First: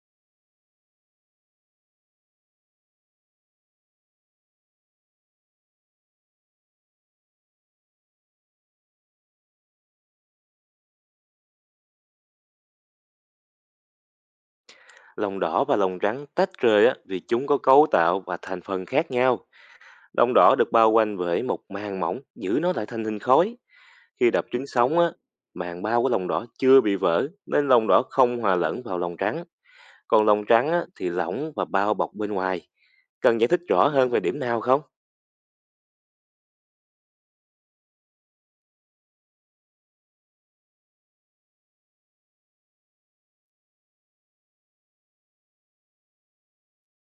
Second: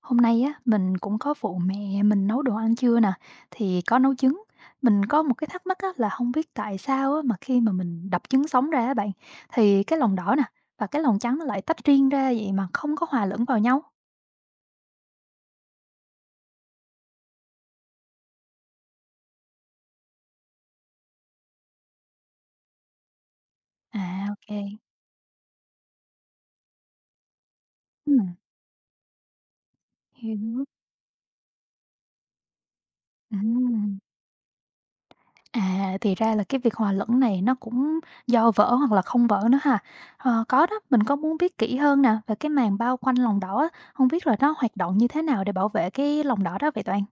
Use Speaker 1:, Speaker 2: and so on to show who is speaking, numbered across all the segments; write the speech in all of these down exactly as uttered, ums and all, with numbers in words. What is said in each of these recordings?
Speaker 1: Hôm nay á, mình cũng có phụ mẹ mình nấu đồ ăn trưa nè, thì có nấu trứng. Mình có một cái thắc mắc á, là không biết tại sao á, mà khi mà mình đập trứng sống ra á bạn, thì cái lòng đỏ nè và cái lòng trắng nó lại tách riêng ra vậy mà không có hòa lẫn vào nhau.
Speaker 2: Lòng đỏ và lòng trắng tách rời á, vì chúng có cấu tạo và thành phần khác nhau. Lòng đỏ được bao quanh bởi một màng mỏng giữ nó lại thành hình khối. Khi
Speaker 1: À,
Speaker 2: đập trứng
Speaker 1: ok.
Speaker 2: sống á, màng bao của lòng đỏ chưa bị vỡ nên lòng đỏ
Speaker 1: Ừm.
Speaker 2: không hòa lẫn vào lòng trắng. Còn lòng
Speaker 1: Hiểu.
Speaker 2: trắng á, thì lỏng và bao bọc bên ngoài. Cần giải thích rõ
Speaker 1: Ừm.
Speaker 2: hơn về điểm nào không?
Speaker 1: À, thì ra là cái việc hòa lẫn này nó cũng do vỡ hoặc là không vỡ nữa ha. Ờ, có đó, mình có muốn biết kỹ hơn nè về cái màng bao quanh lòng đỏ, á, không biết là nó hoạt động như thế nào để bảo vệ cái lòng đỏ đó vậy toàn.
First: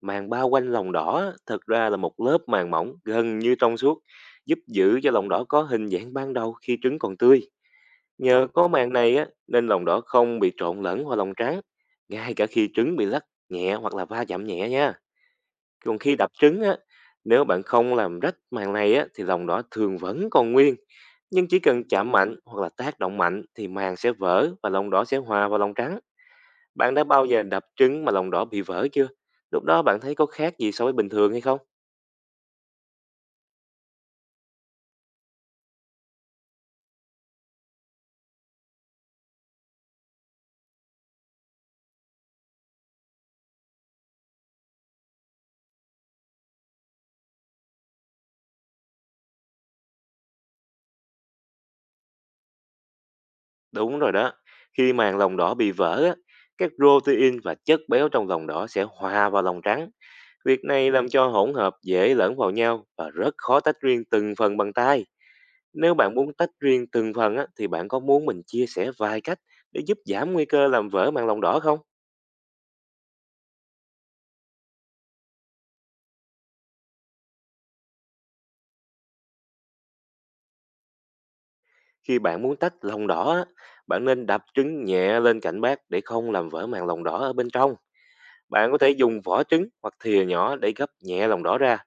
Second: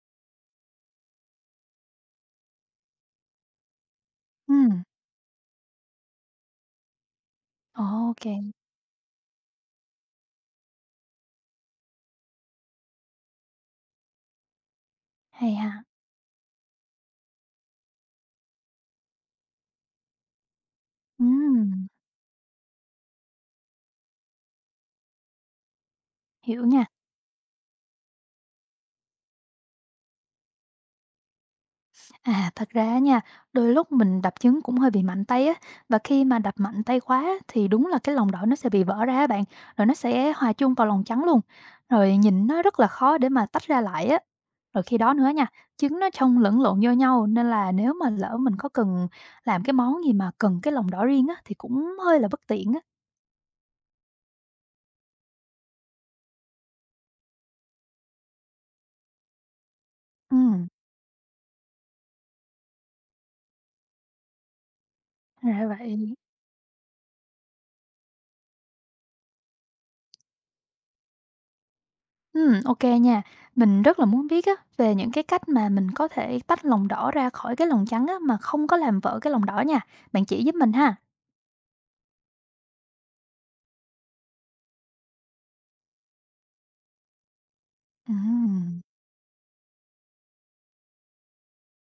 Speaker 2: Màng bao quanh lòng đỏ á, thật ra là một lớp màng mỏng gần như trong suốt,
Speaker 1: Ừ.
Speaker 2: giúp giữ cho lòng đỏ có hình dạng ban đầu khi trứng còn tươi.
Speaker 1: Ok,
Speaker 2: Nhờ có màng này á, nên lòng đỏ không bị trộn lẫn vào lòng trắng, ngay cả khi trứng bị lắc nhẹ hoặc là va chạm nhẹ nha.
Speaker 1: hay ha.
Speaker 2: Còn khi đập trứng á, nếu bạn không làm rách màng này á, thì lòng đỏ thường vẫn còn nguyên. Nhưng chỉ cần
Speaker 1: Ừm,
Speaker 2: chạm mạnh hoặc là tác động mạnh thì màng sẽ vỡ và lòng đỏ sẽ hòa vào lòng trắng.
Speaker 1: hiểu nha.
Speaker 2: Bạn đã bao giờ đập trứng mà lòng đỏ bị vỡ chưa? Lúc đó bạn thấy có khác gì so với bình thường hay không?
Speaker 1: À, thật ra nha, đôi lúc mình đập trứng cũng hơi bị mạnh tay á, và khi mà đập mạnh tay quá thì đúng là cái lòng đỏ nó sẽ bị vỡ ra á bạn, rồi nó sẽ hòa chung vào lòng trắng luôn, rồi nhìn nó rất là khó để mà tách ra lại á. Rồi khi đó nữa nha, trứng nó trông lẫn lộn vô nhau, nên là nếu mà lỡ mình có cần làm cái món gì mà cần cái lòng đỏ riêng á, thì cũng hơi là bất tiện á.
Speaker 2: Đúng rồi đó. Khi màng lòng đỏ bị vỡ á, các pờ rô tê in và chất béo trong lòng đỏ sẽ hòa vào lòng trắng. Việc
Speaker 1: Ừm,
Speaker 2: này làm cho hỗn hợp dễ lẫn vào nhau và rất khó tách riêng từng phần bằng tay.
Speaker 1: ra
Speaker 2: Nếu
Speaker 1: vậy.
Speaker 2: bạn muốn tách riêng từng phần á, thì bạn có muốn mình chia sẻ vài cách để giúp giảm nguy cơ làm vỡ màng lòng đỏ không?
Speaker 1: Ừm, ok nha. Mình rất là muốn biết á, về những cái cách mà mình có thể tách lòng đỏ ra khỏi cái lòng trắng á, mà không có làm vỡ cái lòng đỏ nha. Bạn chỉ giúp mình ha.
Speaker 2: Khi bạn muốn tách lòng đỏ, á, bạn nên đập trứng nhẹ lên cạnh bát để không làm vỡ màng lòng đỏ ở bên trong. Bạn có
Speaker 1: Ừm.
Speaker 2: thể dùng vỏ trứng hoặc thìa nhỏ để gấp nhẹ lòng đỏ ra.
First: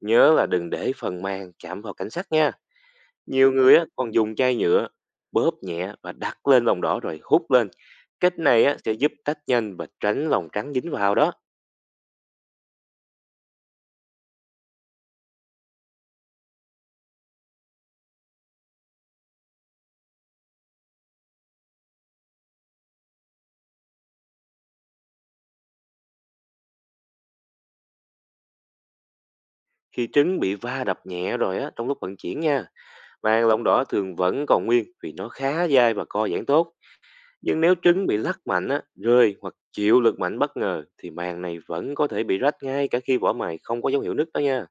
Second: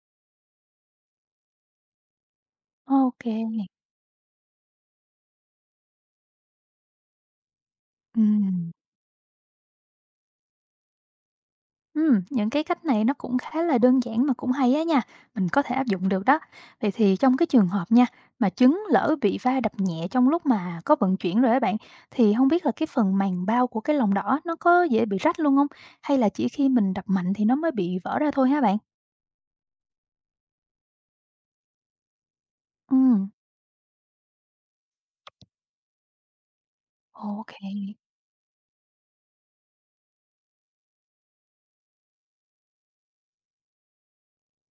Speaker 2: Nhớ là đừng để phần màng chạm vào cảnh sát nha.
Speaker 1: Ok.
Speaker 2: Nhiều người á, còn dùng chai nhựa bóp nhẹ và đặt lên lòng đỏ rồi hút lên. Cách này
Speaker 1: Ừm.
Speaker 2: á, sẽ giúp tách nhanh và tránh lòng trắng dính vào đó.
Speaker 1: Ừm, những cái cách này nó cũng khá là đơn giản mà cũng hay á nha, mình có thể áp dụng được đó. Vậy thì trong cái trường hợp nha, mà trứng lỡ bị va đập nhẹ trong lúc mà có vận chuyển rồi á bạn, thì không biết là cái phần màng bao của cái lòng đỏ nó có dễ bị rách luôn không? Hay là chỉ khi mình đập mạnh thì nó mới bị vỡ ra thôi hả bạn?
Speaker 2: Khi trứng bị va đập nhẹ rồi á, trong lúc vận chuyển nha,
Speaker 1: Ừm,
Speaker 2: màng lòng đỏ thường vẫn còn nguyên vì nó khá dai và co giãn tốt.
Speaker 1: ok.
Speaker 2: Nhưng nếu trứng bị lắc mạnh, á, rơi hoặc chịu lực mạnh bất ngờ thì màng này vẫn có thể bị rách ngay cả khi vỏ mài không có dấu hiệu nứt đó nha.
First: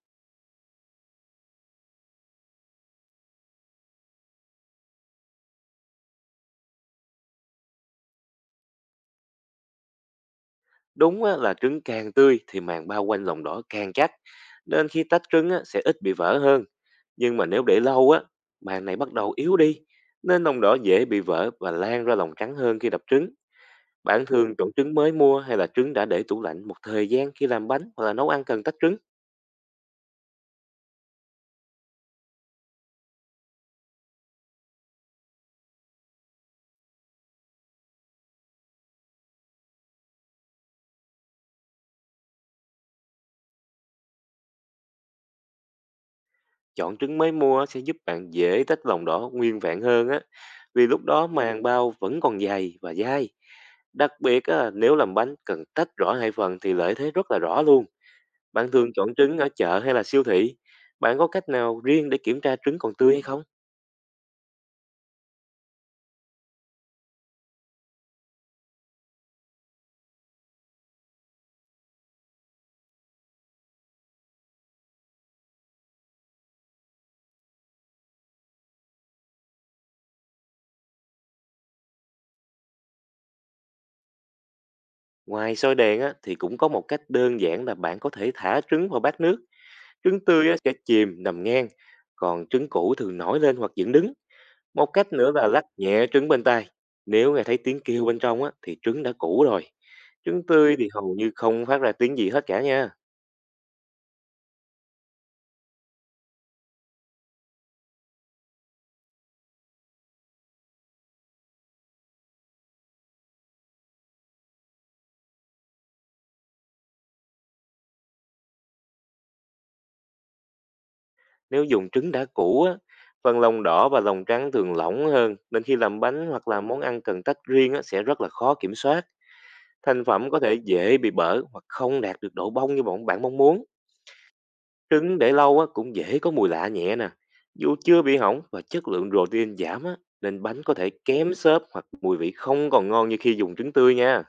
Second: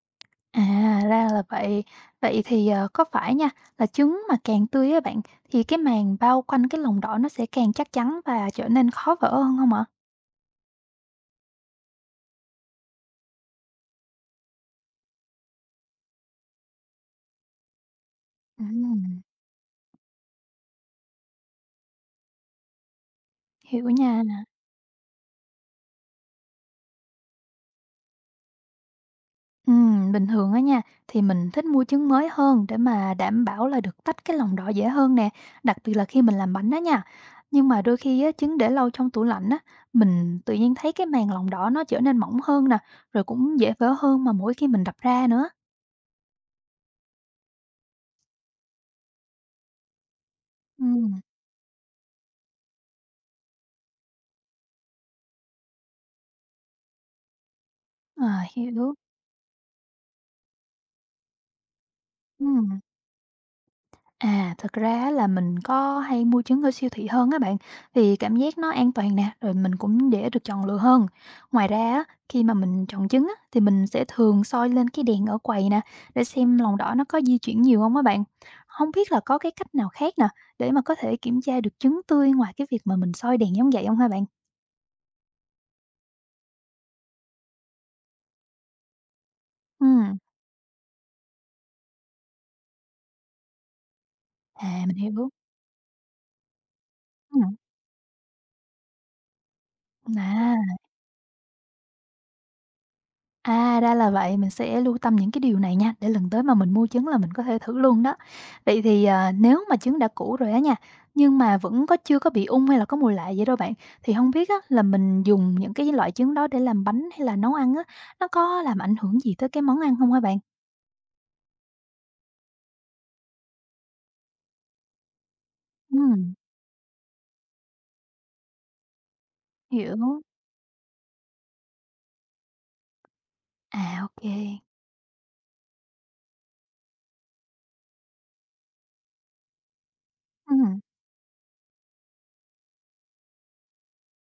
Speaker 1: À, ra là vậy. Vậy thì, ờ, có phải nha, là trứng mà càng tươi á bạn, thì cái màng bao quanh cái lòng đỏ nó sẽ càng chắc chắn và trở nên khó vỡ hơn không ạ?
Speaker 2: Đúng á, là trứng càng tươi thì màng bao quanh lòng đỏ càng chắc, nên khi tách trứng á, sẽ ít bị vỡ hơn. Nhưng mà nếu để lâu á, màng này bắt
Speaker 1: Ừm,
Speaker 2: đầu yếu đi, nên lòng đỏ dễ bị vỡ và lan ra lòng trắng hơn khi đập trứng.
Speaker 1: hiểu nha.
Speaker 2: Bạn thường chọn trứng mới mua hay là trứng đã để tủ lạnh một thời gian khi làm bánh hoặc là nấu ăn cần tách trứng.
Speaker 1: Ừm, bình thường á nha, thì mình thích mua trứng mới hơn để mà đảm bảo là được tách cái lòng đỏ dễ hơn nè, đặc biệt là khi mình làm bánh đó nha. Nhưng mà đôi khi á, trứng để lâu trong tủ lạnh á, mình tự nhiên thấy cái màng lòng đỏ nó trở nên mỏng hơn nè, rồi cũng dễ vỡ hơn mà mỗi khi mình đập ra nữa.
Speaker 2: Chọn trứng mới mua sẽ giúp bạn dễ tách lòng đỏ nguyên vẹn hơn á, vì lúc
Speaker 1: Ừm,
Speaker 2: đó màng bao vẫn còn dày và dai. Đặc biệt á, nếu làm bánh cần tách rõ hai phần thì lợi thế rất là rõ luôn.
Speaker 1: ờ,
Speaker 2: Bạn thường
Speaker 1: hiểu.
Speaker 2: chọn trứng ở chợ hay là siêu thị? Bạn có cách nào riêng để kiểm tra trứng
Speaker 1: Ừm.
Speaker 2: còn tươi hay không?
Speaker 1: À, thật ra á là mình có hay mua trứng ở siêu thị hơn á bạn, vì cảm giác nó an toàn nè, rồi mình cũng dễ được chọn lựa hơn. Ngoài ra á, khi mà mình chọn trứng á, thì mình sẽ thường soi lên cái đèn ở quầy nè, để xem lòng đỏ nó có di chuyển nhiều không á bạn. Không biết là có cái cách nào khác nè, để mà có thể kiểm tra được trứng tươi ngoài cái việc mà mình soi đèn giống vậy không hả bạn?
Speaker 2: Ngoài sôi đèn á, thì cũng có một cách đơn giản là bạn có thể thả trứng vào bát nước.
Speaker 1: Ừm,
Speaker 2: Trứng tươi á, sẽ chìm nằm ngang, còn trứng cũ thường nổi lên hoặc dựng đứng.
Speaker 1: à,
Speaker 2: Một
Speaker 1: mình
Speaker 2: cách
Speaker 1: hiểu.
Speaker 2: nữa là lắc nhẹ trứng bên tai. Nếu nghe
Speaker 1: Ừm,
Speaker 2: thấy tiếng kêu bên trong á, thì trứng đã cũ rồi. Trứng tươi
Speaker 1: à.
Speaker 2: thì hầu như không phát ra tiếng gì hết cả nha.
Speaker 1: À, ra là vậy, mình sẽ lưu tâm những cái điều này nha, để lần tới mà mình mua trứng là mình có thể thử luôn đó. Vậy thì, à, nếu mà trứng đã cũ rồi á nha, nhưng mà vẫn có chưa có bị ung hay là có mùi lạ vậy đâu bạn, thì không biết á là mình dùng những cái loại trứng đó để làm bánh hay là nấu ăn á, nó có làm ảnh hưởng gì tới cái món ăn không hả bạn?
Speaker 2: Nếu dùng trứng đã cũ á, phần lòng đỏ và lòng trắng thường lỏng hơn nên khi làm bánh
Speaker 1: Ừm,
Speaker 2: hoặc là món ăn cần tách riêng á, sẽ rất là khó kiểm soát. Thành
Speaker 1: hiểu.
Speaker 2: phẩm có thể dễ bị bở hoặc không đạt được độ bông như bọn bạn mong muốn.
Speaker 1: À, ok kê.
Speaker 2: Trứng để lâu á cũng dễ có mùi lạ nhẹ nè, dù chưa bị hỏng và chất lượng pờ rô tê in giảm á, nên bánh có thể kém xốp hoặc mùi vị không còn ngon như khi dùng trứng tươi nha.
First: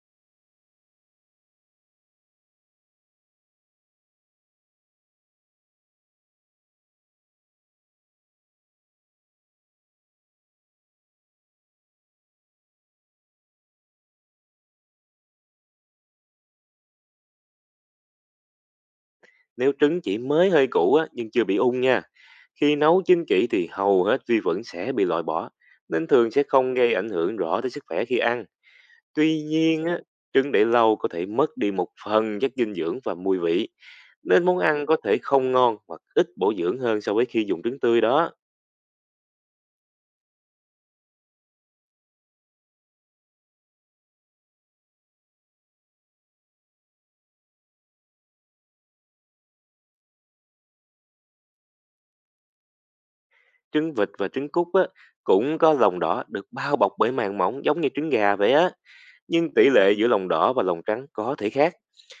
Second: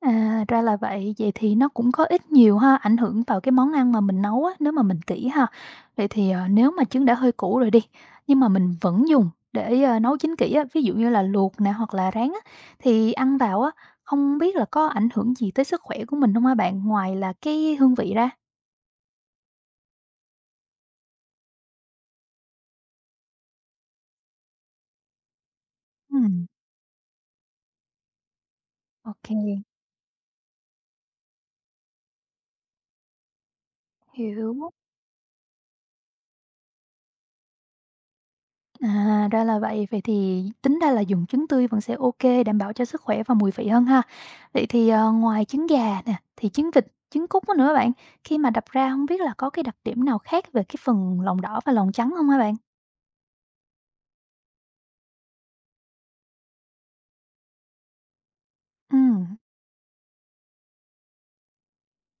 Speaker 1: À, ra là vậy. Vậy thì nó cũng có ít nhiều ha, ảnh hưởng vào cái món ăn mà mình nấu á, nếu mà mình kỹ ha. Vậy thì, ờ, nếu mà trứng đã hơi cũ rồi đi, nhưng mà mình vẫn dùng để, ờ, nấu chín kỹ á, ví dụ như là luộc nè hoặc là rán á, thì ăn vào á, không biết là có ảnh hưởng gì tới sức khỏe của mình không hả bạn? Ngoài là cái hương vị ra.
Speaker 2: Nếu trứng chỉ mới hơi cũ á, nhưng chưa bị ung nha. Khi nấu chín kỹ thì hầu hết vi khuẩn sẽ bị loại bỏ, nên thường sẽ
Speaker 1: Ừm.
Speaker 2: không gây ảnh hưởng rõ tới sức khỏe khi ăn.
Speaker 1: Ô.
Speaker 2: Tuy nhiên á, trứng để lâu có thể mất đi một phần chất dinh dưỡng và mùi vị, nên
Speaker 1: Hiểu.
Speaker 2: món ăn có thể không ngon hoặc ít bổ dưỡng hơn so với khi dùng trứng tươi đó.
Speaker 1: À, ra là vậy. Vậy thì tính ra là dùng trứng tươi vẫn sẽ ok, đảm bảo cho sức khỏe và mùi vị hơn ha. Vậy thì, ờ, ngoài trứng gà nè, thì trứng vịt, trứng cút nữa bạn, khi mà đập ra không biết là có cái đặc điểm nào khác về cái phần lòng đỏ và lòng trắng không hả bạn?
Speaker 2: Trứng vịt và trứng cút á, cũng có lòng đỏ được bao bọc bởi màng mỏng giống như trứng gà vậy á.
Speaker 1: Ừm,
Speaker 2: Nhưng tỷ lệ giữa lòng đỏ và lòng trắng có thể khác.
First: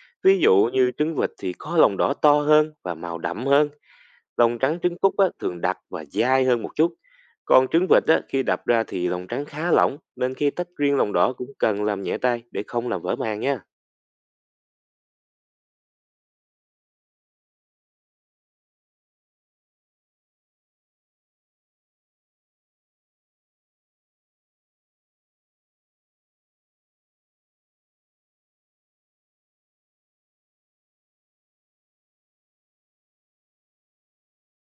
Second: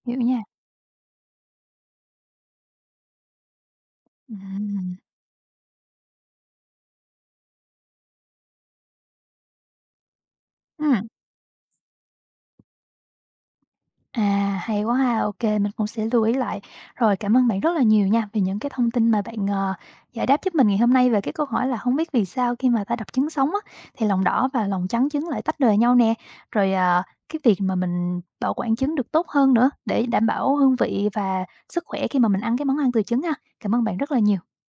Speaker 1: hiểu
Speaker 2: Ví
Speaker 1: nha.
Speaker 2: dụ như trứng vịt thì có lòng đỏ to hơn và màu đậm hơn. Lòng trắng
Speaker 1: Ừm,
Speaker 2: trứng cút á, thường đặc và dai hơn một chút. Còn trứng vịt á, khi đập ra thì lòng trắng khá lỏng, nên khi tách riêng
Speaker 1: ừm.
Speaker 2: lòng đỏ cũng cần làm nhẹ tay để không làm vỡ màng nha.
Speaker 1: À, hay quá ha, ok mình cũng sẽ lưu ý lại. Rồi, cảm ơn bạn rất là nhiều nha, vì những cái thông tin mà bạn, ờ, giải đáp giúp mình ngày hôm nay về cái câu hỏi là không biết vì sao khi mà ta đọc trứng sống á, thì lòng đỏ và lòng trắng trứng lại tách rời nhau nè. Rồi, ờ, cái việc mà mình bảo quản trứng được tốt hơn nữa để đảm bảo hương vị và sức khỏe khi mà mình ăn cái món ăn từ trứng ha. Cảm ơn bạn rất là nhiều.